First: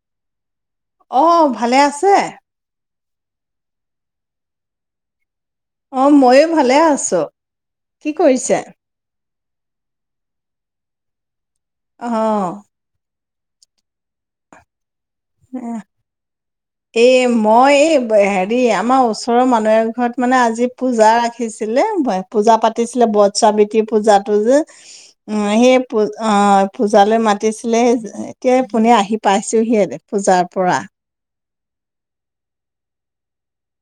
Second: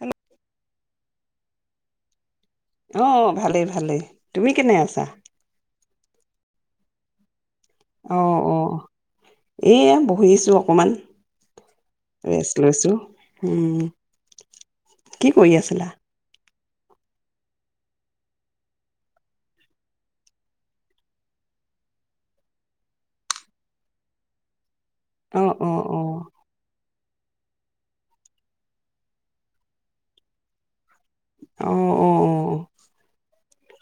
Hello অ ভালে আছে অ ভালেই ভালেই, তুমি কেনে আছা অ ময়ো ভালে আছো। কি অঁ' কৰিছে অ এয়া বহিছো অকণমান অ ৰেছ লৈছো উম কি কৰি আছিলা এ মই এই হেৰি আমাৰ ওচৰৰ মানুহ এঘৰত মানে আজি পূজা ৰাখিছিলে পূজা পাতিছিলে বট চ্ৰাৱিত্ৰী পূজাতটো যে উম অ', সেই অ', পু অ', অঁ পূজালৈ মাতিছিলে এতিয়া পোনে আহি পাইছোহিহে পূজাৰ পৰা অঁ অঁ অঁ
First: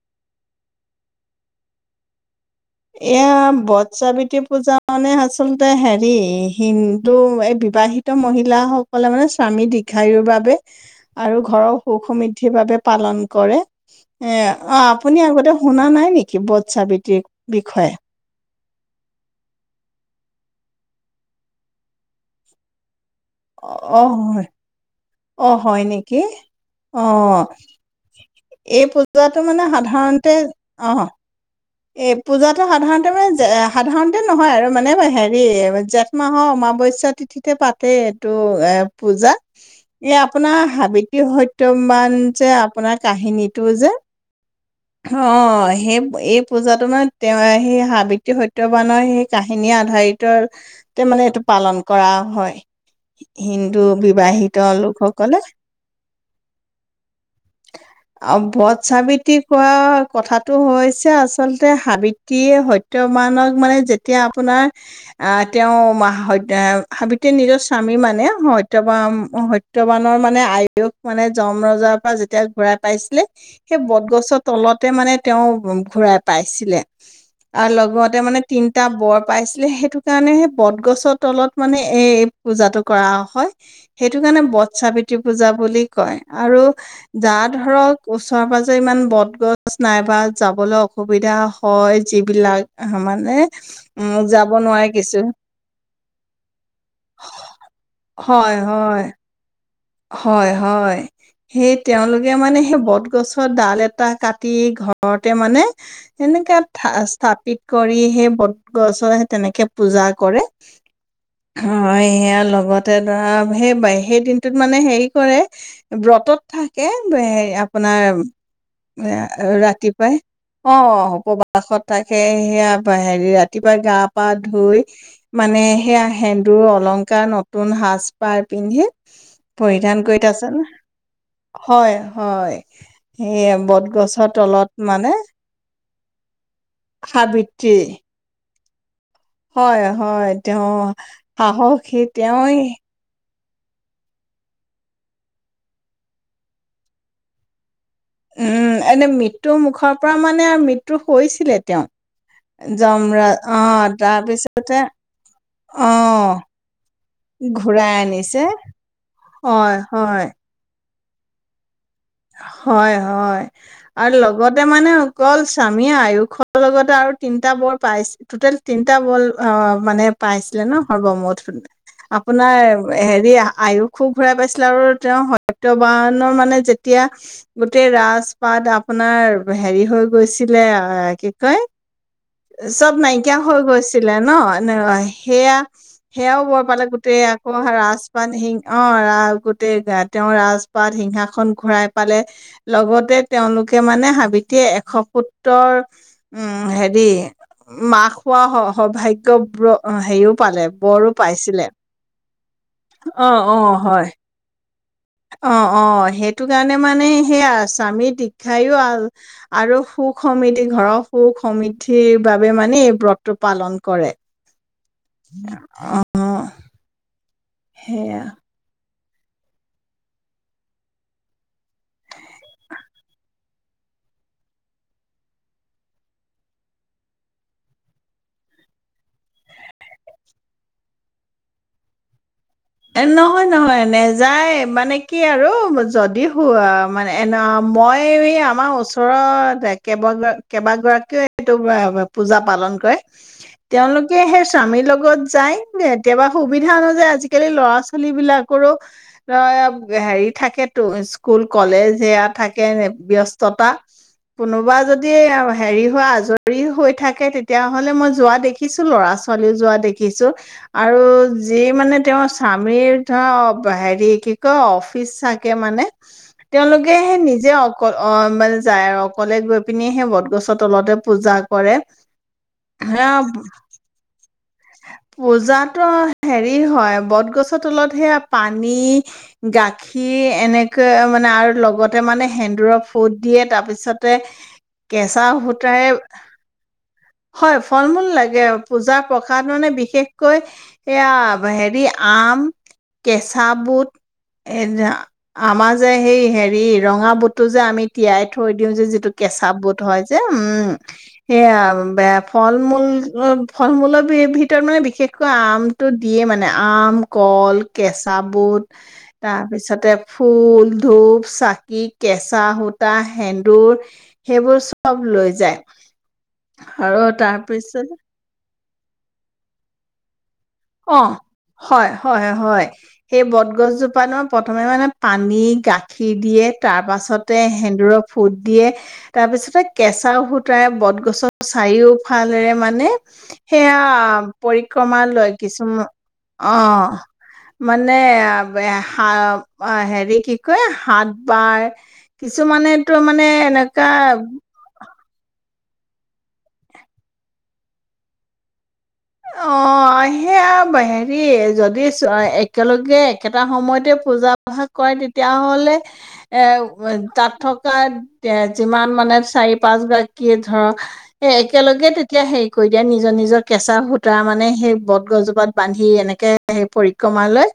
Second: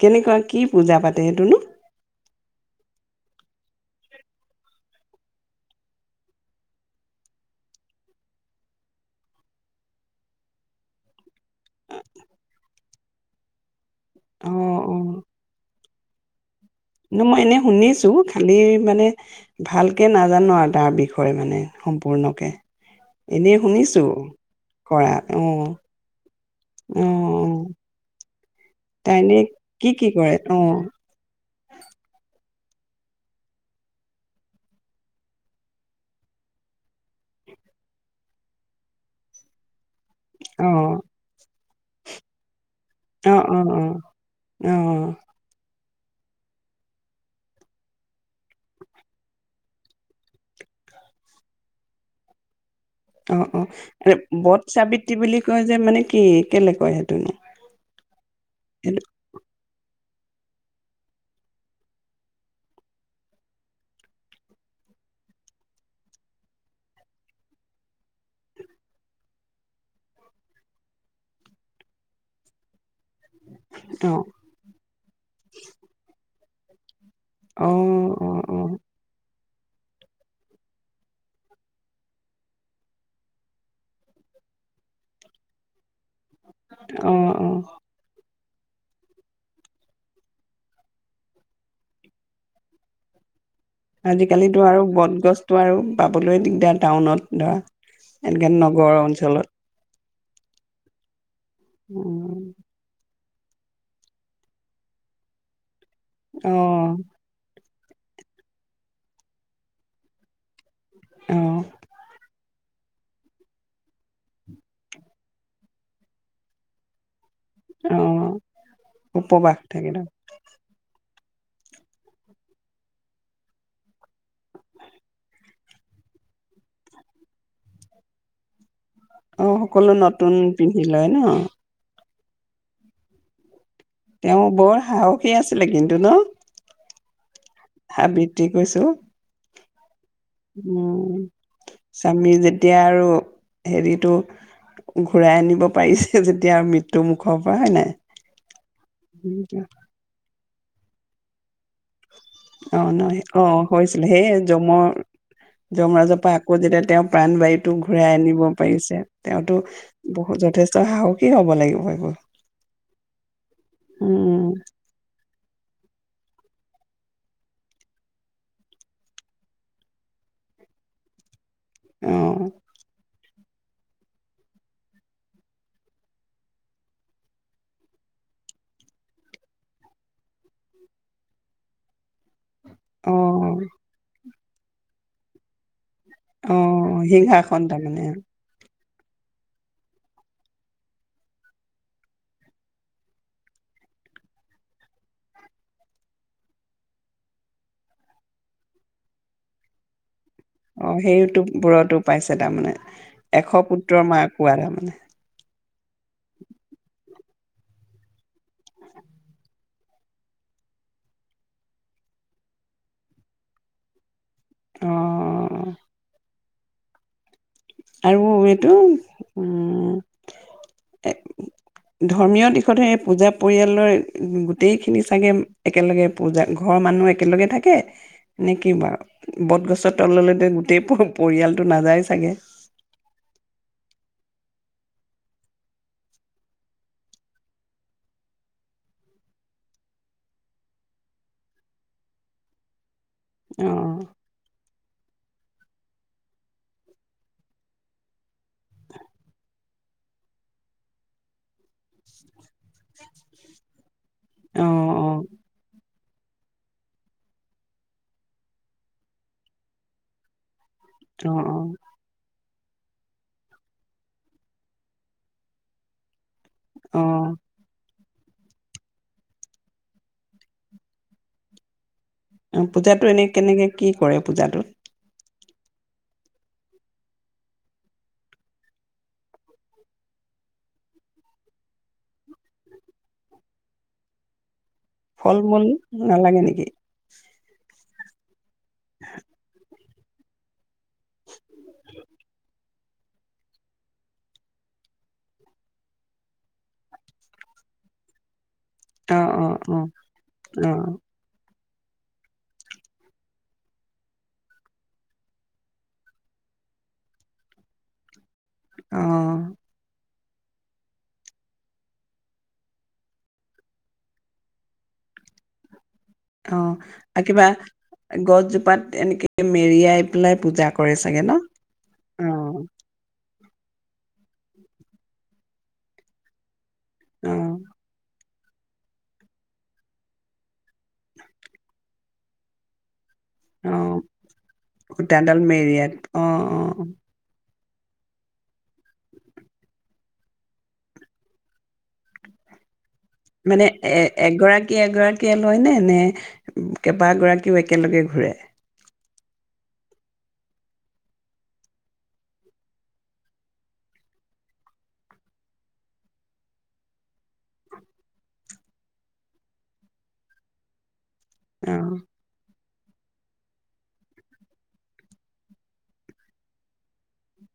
কেনেকুৱা কি পূজা পাতে সেইটোনো এয়া বটস্ৰাৱিত্ৰী পূজা মানে আচলতে হেৰি হিন্দু এই বিবাহিত মহিলাসকলে মানে স্বামী দীৰ্ঘায়ুৰ বাবে আৰু ঘৰৰ সুখ সমৃদ্ধিৰ বাবে পালন কৰে। এয়া অ', আপুনি অ'। আগতে শুনা নাই নেকি স্ৰাৱিত্ৰী শুনিছো খা খালি মানে ভালকে নাজানো আৰু তাৰ বিষয়ে মানে সম্পূৰ্ণকে এনেই শুনিছো অ হয় কৰাত অ হয় নেকি অঁ অ'। [inaudible] এই তাই এনে পূজাটো মানে কি কি কৰে? সাধাৰণতে অ এ পূজাতটো সাধাৰণতে মানে সাধাৰণতে নহয় আৰু মানে হেৰি জেঠ মাহৰ অমাৱস্যা তিথিতে পাতে এইটো এ পূজা এই আপোনাৰ অ', সাৱিত্ৰী সত্য সত্যবান যে আপোনাৰ অ', কাহিনীটো অ', অ', যে অ'। অ' সেই এই পূজাটো মানে তেওঁ সেই সাবিত্ৰী সত্যবানৰ সেই কাহিনীয়ে আধাৰিত আৰু মানে এইটো পালন কৰা হয়। অ অ হিন্দু এ বিবাহিত বট স্ৰাৱিত্ৰী লোকসকলে বুলি কয় যে মানে কি কেলেকয় সেইটোনো অ বধ সেতো সাৱিত্ৰী কোৱা কথাটো হৈছে আচলতে সাৱিত্ৰীয়ে সত্যবানক মানে যেতিয়া আপোনাৰ আহ তেওঁ সাৱিত্ৰীয়ে নিজৰ স্বামী মানে সত্যবান সত্যবানৰ মানে আয়ুস মানে যম ৰজাৰ পৰা যেতিয়া ঘূৰাই পাইছিলে। সেই বটগছ মুৰতে মানে তেওঁ ঘূৰাই পাইছিলে অ অ আৰু লগতে অ মানে তিনটা বৰ পাইছিলে সেইটো কাৰণে বটগছৰ তলত মানে এই পূজাটো কৰা হয় সেইটো কাৰণে বট চাৱিত্ৰী পূজা বুলি কয় আৰু অ অ যা অ ধৰক ওচৰ পাজৰে ইমান বট গছ নাইবা যাবলৈ অসুবিধা হয় যিবিলাক মানে উম আজিকালি যাব আৰু নোৱাৰে কিছু বটগছতটো আৰু পাবলৈ দিগদাৰ টাউনত ধৰা এনেকে হয় নগৰ হয় অঞ্চলত হয় হয় সেই তেওঁলোকে উম, মানে সেই বত গছৰ ডাল এটা কাটি ঘৰতে মানে অ এনেকে স্থাপিত কৰি সেই বট গছৰ তেনেকে পূজা কৰে অ হয় সেয়া লগত তা সেই বাই সেইদিন মানে হে কৰে বতত থাকে সেই অ আপোনাৰ উপবাস থাকে ন ৰাতিপুৱাই অ অ প্ৰবাসত থাকে সেয়া হেৰি ৰাতিপুৱা গা পা ধুই মানে সেয়া সেন্দুৰ অলংকাৰ নতুন সাজ পাৰ পিন্ধি অ সকলো পৰিধান কৰিত নতুন আছে ন পিন্ধি লয় ন হয় হয় সেই বদ তেওঁ বৰ সাহসী আছিলে কিন্তু তোলক সাবিত হাবি জিক গৈছো হয় হয় তেওঁ সাহসী তেওঁই হেৰিতটো ঘূৰাই আনিব পাৰিছে যেতিয়া মৃত্যু মুখৰ পৰা হয় নাই উম এনে মৃত্যুৰ মুখৰ পৰা মানে মানে মৃত্যু হৈছিলে তেওঁ অ নহ যমৰাজ অ হৈছিলে সেইয় যম তাৰপিছতে অ যমৰাজৰ পৰা আকৌ যেতিয়া তেওঁ প্ৰাণবায়ুতটো ঘূৰাই আনিব পাৰিছে তেওঁতো হয় হয় বহুত যথেষ্ট সাহসী কি হ'ব লাগিব এইবোৰ হয় হয় আৰু উম লগতে মানে অকল স্বামীয়ে আয়ুস খ লগতে আৰু তিনটা বল পাই টুটেল তিনটা বল অ মানে পাইছিলে ন সৰ্বমুঠ অ আপোনাৰ হেৰি আয়ু খুব ঘূৰাই পাইছিলে আৰু তেওঁ সত্য বানৰ মানে যে এতিয়া গোটেই ৰাজ পাত আপোনাৰ হেৰি হৈ গৈছিলে কি কয় চব অ নাইকিয়া হৈ গৈছিলে ন? ন সেয়া সেয়াও অ বৰ পালে গোটেই, আকৌ সিংহাসন ৰাজ তাৰমানে [unintelligible] অ ৰাস গোটেই গা তেওঁৰ ৰাজপাত সিংহাসন ঘূৰাই পালে লগতে তেওঁলোকে মানে হাবিতে এশ সত্তৰ উম হেৰি মাক হোৱা সৌভাগ্যব্ৰ হেৰিও পালে অ বৰো সেইটো পাইছিলে বোৰতো পাইছে তাৰমানে অ এশ অ হয় পুত্ৰৰ মাৰ কোৱা তাৰমানে অ অ সেইটো কাৰণে মানে সেইয়া স্বামীৰ দীক্ষায়ো আৰু সুখ সমৃদ্ধি ঘৰৰ সুখ সমিদ্ধিৰ বাবে মানে এই ব্ৰতটো পালন কৰে অ অ। সেয়া আৰু এইটো উম এ ধৰ্মীয় দিশতহে পূজা পৰিয়ালৰ গোটেইখিনি চাগে একেলগে পূজা ঘৰৰ মানুহ একেলগে থাকে নেকি বাৰু বটগছৰ তললৈ গোটেই পৰিয়ালটো নাযায় চাগে এ নহয় নহয়, নেযায় এই, মানে কি আৰু যদি মানে এ মই আমাৰ ওচৰৰে কেইবাগৰাকীও এইটো পূজা পালন কৰে অ তেওঁলোকে সেই স্বামীৰ লগত যায়, কেতিয়াবা সুবিধা অনুযায় আজ আজিকালি ল'ৰা ছোৱালী বিলাকৰো অ হেৰি থাকেতো, স্কুল কলেজ সেয়া থাকে, ব্যস্ততা, অ কোনোবা যদি হেৰি হোৱা, আজ জৰি হৈ থাকে, তেতিয়াাহলে মই যোৱা দেখিছোঁ, ল'ৰা ছোৱালীও যোৱা দেখিছোঁ আৰু অ অ যি অ মানে তেওঁ স্বামীৰ ধৰা হেৰি কি কয় অফিচ চাগে মানে তেওঁলোকে অ সে নিজে অকল অ' মানে যায় আৰু অকলে গৈ পিনি সেই বটগছৰ তলতে পূজা কৰে। অ সেয়া পূজাতটো এনে কেনেকে কি কৰে পূজাতোত পূজাতো হেৰি হয় বট গছৰ তলত সেয়া পানী, গাখীৰ এনেকে মানে আৰু লগতে মানে সেন্দুৰৰ ফুট দিয়ে তাৰ পিছতে কেঁচা ফল মূল সূতাৰে নালাগে নেকি হয় ফল মূল লাগে। পূজা প ত মানে বিশেষকৈ এয়া হেৰি আম, কেঁচা বুট আমাৰ যে সেই হেৰি ৰঙা বুটটো যে আমি তিয়াই থ থৈ দিওঁ যে যিটো অ অ কেঁচা অ বুট হয় যে উম অ সেয়া বেয়া ফল মূল ফল মূলৰ ভিতৰত মানে বিশেষকৈ আমটো দিয়ে মানে আম, কল, কেঁচা বহুত অ তাৰপিছতে ফুল, ধূপ, চাকি, কেঁচা সূতা, সেন্দুৰ সেইবোৰ চব লৈ যায় অ', আৰু কিবা গছ পাত এনেকে মেৰিয়াই পেলাই পূজা কৰে অ', চাগে ন অ হয়-হয়-হয়, সেই ব গছজোপা ন প্ৰথমে মানে পানী, গাখীৰ দিয়ে। তাৰ অ পাছতে সেন্দুৰক ফুট দিয়ে, তাৰপিছতে কেঁচাও সূতাৰে বটগছৰ চাৰিওফালেৰে মানে অ সেয়া, পৰিক্ৰমা লৈ সূতাডাল মেৰিয়াত, অ', অ। মানো খাব, অ', হেৰি কি কয় সাঁত বাৰ কিছুমানে মানে, এ-এগৰাকী, এগৰাকী। লয় নে, নে কেইবা গৰাকীও একেলগে ঘূৰে? অ', সেয়া হেৰি যদি একেলগে একেটা সময়তে পূজা ভাগ কৰে তেতিয়াহলে, এ', তাত থকা এ', যিমান মানে চাৰি পাঁচ গৰাকী ধৰক এ-একেলগে অ', তেতিয়া হে কৰি দিয়া নিজৰ-নিজৰ কেঁচাহুত তাৰ মানে সেই বটগছজোপাত বান্ধি এনেকে সেই পৰিক্ৰমা লৈ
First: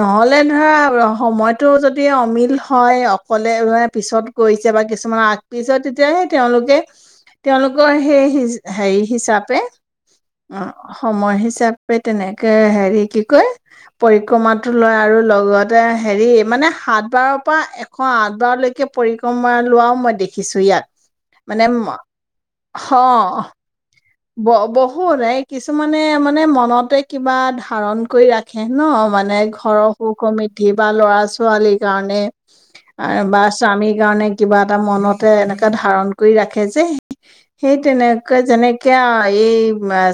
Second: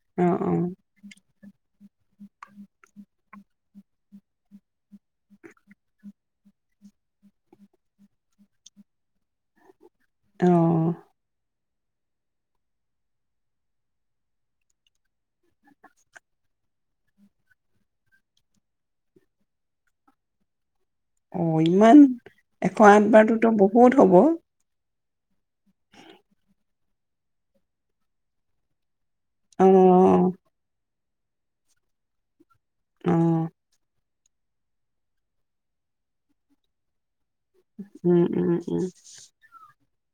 নহ'লে অ', অ', ধৰা সময়টো যদি অমিল হয় অ কলে মানে পিছত কৰিছে বা কিছুমানে আগ, পিছ তেতিয়াহে তেওঁলোকে-তেওঁলোকৰ সেই হেৰি হিচাপে অ। সময় হিচাপে তেনেকে হেৰি কি কয় পৰিক্ৰমাটো লয় আৰু লগতে হেৰি মানে সাতবাৰৰ পৰা, এশ আঠ বাৰলৈকে পৰিক্ৰমা লোৱাও মই দেখিছো ইয়াত। অ', মানে ম ইমান! এশ আঠ বাৰোতো বহুত হ ব-বহ বহুত, এ কিছুমানে মানে মনতে কিবা ধাৰণ কৰি ৰাখে ন মানে মানে ঘৰৰ অ', সু-সমৃদ্ধি বা ল'ৰা ছোৱালি কাৰণে আৰু, বা উম, স্বামীৰ কাৰণে কিবা এটা মনতে এনেককা ধাৰণ কৰি ৰাখে যে। উম, উম, সেইটনেকে-জনেক আ, এই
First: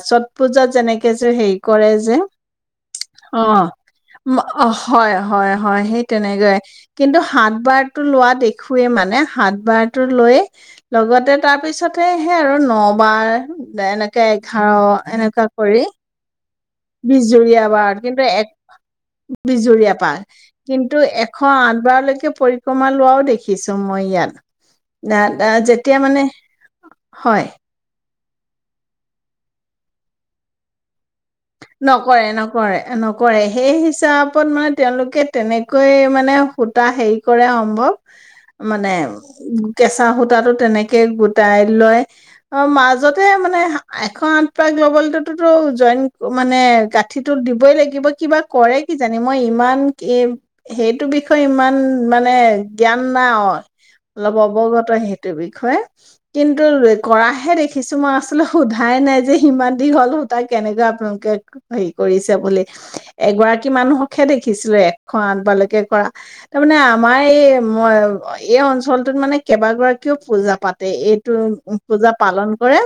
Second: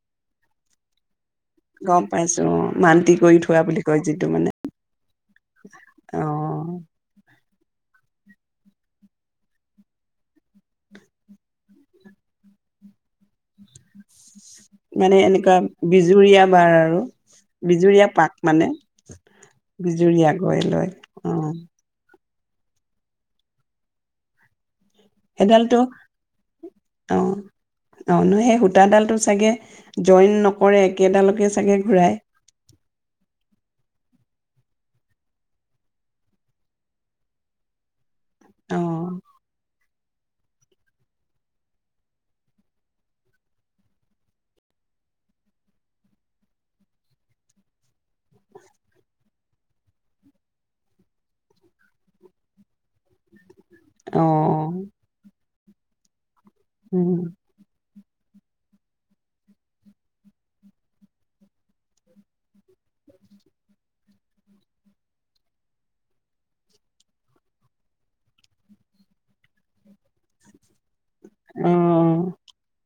চট পূজাত যেনেকে যে হেৰি কৰে গম যে, পাইছো অ', মান্তি কৰি থোৱা অ', বুলি কয় যিটো ম, মানে হয়-হয়-হয় সেইতেনেকৈ। অ', কিন্তো হা বাৰ টো লোৱা দেখোৱেই মানে সাঁত বাৰ টো লৈ লগতে তাৰপিছত তে হে আৰু নবাৰ এনেকে, এঘাৰ, মানে এনেকুৱা কৰি বিজুৰীয়া বাৰ আৰু বিজুৰীয়া বাৰত কিন্তু পাক মানে এক বিজুৰীয়া পাৰ গৈ লয় কিন্তু এশ অ', আঠ বাৰলৈকে পৰিক্ৰমা লোৱাও দেখিছোঁ মই ইয়াত দা দা সেইডালটো যেতিয়া মানে অ', হয়। অ' সেই সূতাডালটো চাগে জইন নকৰে। কেইডালকে চাগে ঘূৰাই। নকৰে, নকৰে, নকৰে সেই হিচাপত মানে তেওঁলোকে তেনেকৈ মানে সূতা হেৰি কৰে সম্ভৱ। মানে অ'। ইনকেচ চাহ সূতাটো তেনেকে গোটাই লয় অ মাজতে মানে এশ আঠ প গ [unintelligible] 'লবৈল জইন মানে গাঁঠিটো দিবই লাগিব কিবা কৰে কি জানি মই ইমান সেইটো বিষয়ে ইমান মানে জ্ঞান নাই অ' অলপ অৱগত অ', সেইটো বিষ হয়। কিন্তু উম, কৰাহে দেখিছো। কি মই আচলতে সোধাই নাই যে সিমান দীঘল সূতা কেনেকুৱা আপোনলোকে হেৰি কৰিছে বুলি এগৰাকী মানুহকহে দেখিছিলো এশ আঠবালৈকে কৰা তাৰমানানে আমাৰ এই এই অঞ্চলটোত মানে কেইবাগৰাকীও পূজা পাতে এই পূজা অ', পালন কৰে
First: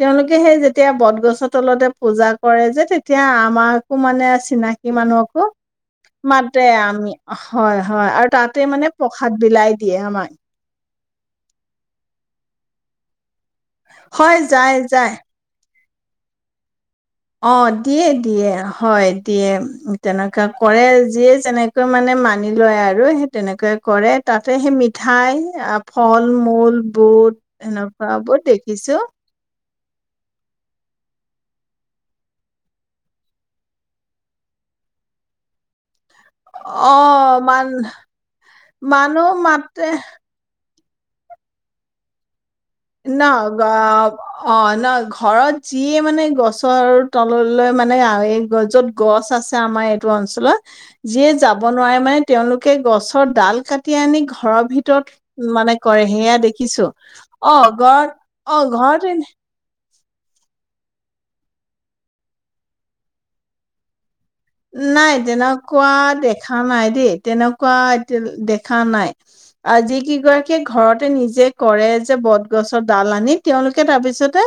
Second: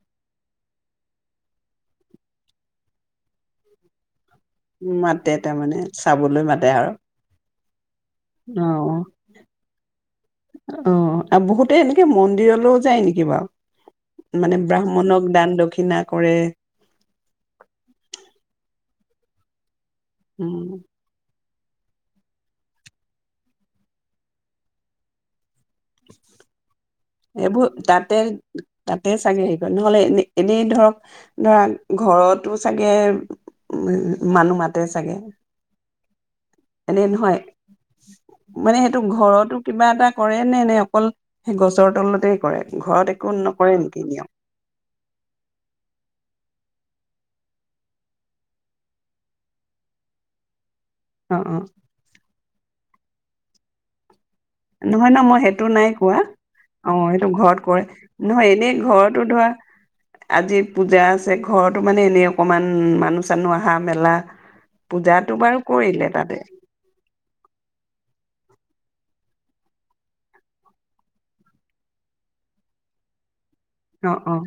তেওঁলোকে সেই যেতিয়া বটগছৰ তলতে পূজা কৰে যে তেতিয়া আমাকো চিনাকি মাতে মানুহকো তাৰমানে চাবলৈ মাতে আৰু। আমি হয়। হয় আৰু তাতে মানে অ', প্ৰসাদ বিলাই দিয়ে আমাক অ আৰু বহুতে এনেকে মন্দিৰলৈও যায় নেকি বাৰু? হয় মানে যায় যায় ব্ৰাহ্মণক দান- দক্ষিণা কৰে অ দিয়ে দিয়ে হয় দিয়ে তেনেকুৱা উম, কৰে যিয়ে যেনে মানে মানি লয় আৰু সেই তেনেকৈ কৰে তাতে সেই মিঠাই আ ফল-মূল বহুত এইবোৰ এনেকুৱা তাতে বহুত দেখিছো তাতে চাগে হেৰি নহলে এনে এনেই ধৰক ধৰা ঘৰতো চাগে উ মানুহ মাতে চাগে। এনে নহয় অ', মান মানে সেইটো মানুহ ঘৰতো কিবা মাতে এটা কৰে নে নে অকল সেই গছ ওচৰ তলতেই কৰে। ঘৰত ন একো অ নকৰে নেকি নিয়ম? অ না ঘৰত যিয়ে মানে গছ গছৰৰ তললৈ মানে এই যত গছ আছে আমাৰ এইটো অঞ্চলত যিয়ে অ', যাব অ', নোৱাৰে মানে তেওঁলোকে গছৰ ডাল কাটি আনি ঘৰৰ ভিতৰত নহয় ন মই সেইটো মানে নাই কৰে, কোৱা। সেয়া দেখিছোঁ। অ সেইটো ঘৰত কৰে, নহয় এনেই ঘৰতো ধৰা আজি পূজা আছে, ঘৰতো মানে এনেই অকমান মানুহ - চানুহ অহা মেলা নাই পূজাতো বাৰু তেনেকুৱা কৰিলে তাতে দেখা নাই দেই, তেনেকুৱা এতিয়া দে খাম নাই, আজিকিগৰাকীয়ে ঘৰতে নিজে কৰে যে বটগছৰ ডাল আনি তেওঁলোকে অ অ তাৰপিছতে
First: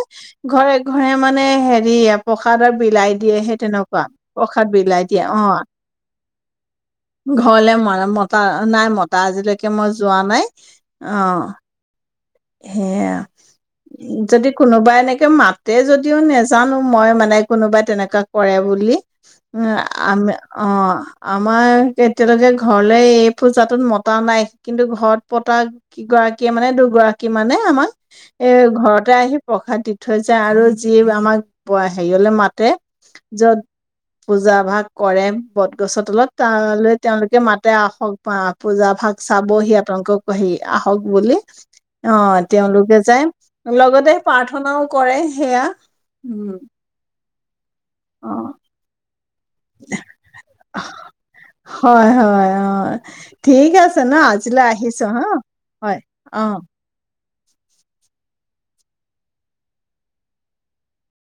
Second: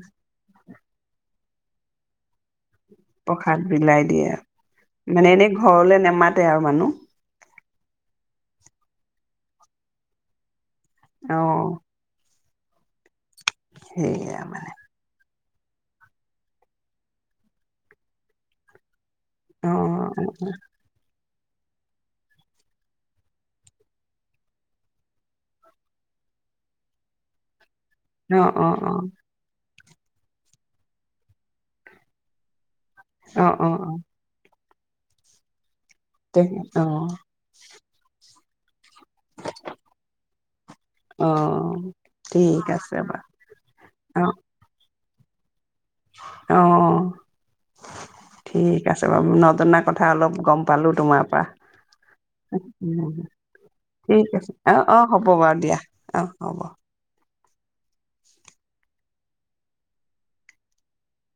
ঘৰ এৰি ঘৰে মানে হেৰি এয়া প্ৰসাদ আৰু বিলাই দিয়ে হে প্ৰসাদ বিলাই তেনেকুৱা দিয়ে প্ৰসা মানে এনেই ঘৰলে নেমাতে আৰু মানুহ? ঘৰলে মই মতা নাই মতা, আজিলৈকে মই যোৱা নাই। অ'। হেয়া। সেইয়া যদি মানে কোনোবাই এনেকে মাত তে যদিও নেজানো, মই মানে কোনোবাই তেনেকা কৰে বুলি। অ উয়ে আমি অ'। আমাৰ তেতিয়ালৈকে ঘৰলে এই পূজাটোত মতা নাই, কিন্তু ঘৰত পতা কিগৰাকীয়ে মানে দুগৰা কিমানে আমান অ অ এ অ ঘৰতে আহি প্ৰসাদ দি থৈ যায় আৰু যি আমাক [unintelligible] হেৰিয়লে মাতে অ য'ত অ অ পূজা ভাগ কৰেম বদ গছৰ তলত, তে অ তালৈ তেওঁলোকে মাতে আহক পা পূজাপ ভাগ চাবহি, আপোনালোকক হেই আহক অ বুলি। অ' ঠিক আছে তেওঁলোকে যায়, বাৰু লগতে প্ৰাৰ্থনাও কৰে সেয়া অ' উম অ'। অ ঠিক আছে বাৰু নজনা কথা অলপ গম পালোঁ তোমাৰ পৰা, হয় হয় অ উম হু ঠিক আছে ন ঠিক আছে আজিলৈ অ' অ' আহিছো হা হ'ব বাৰু দিয়া অ' হ'ব।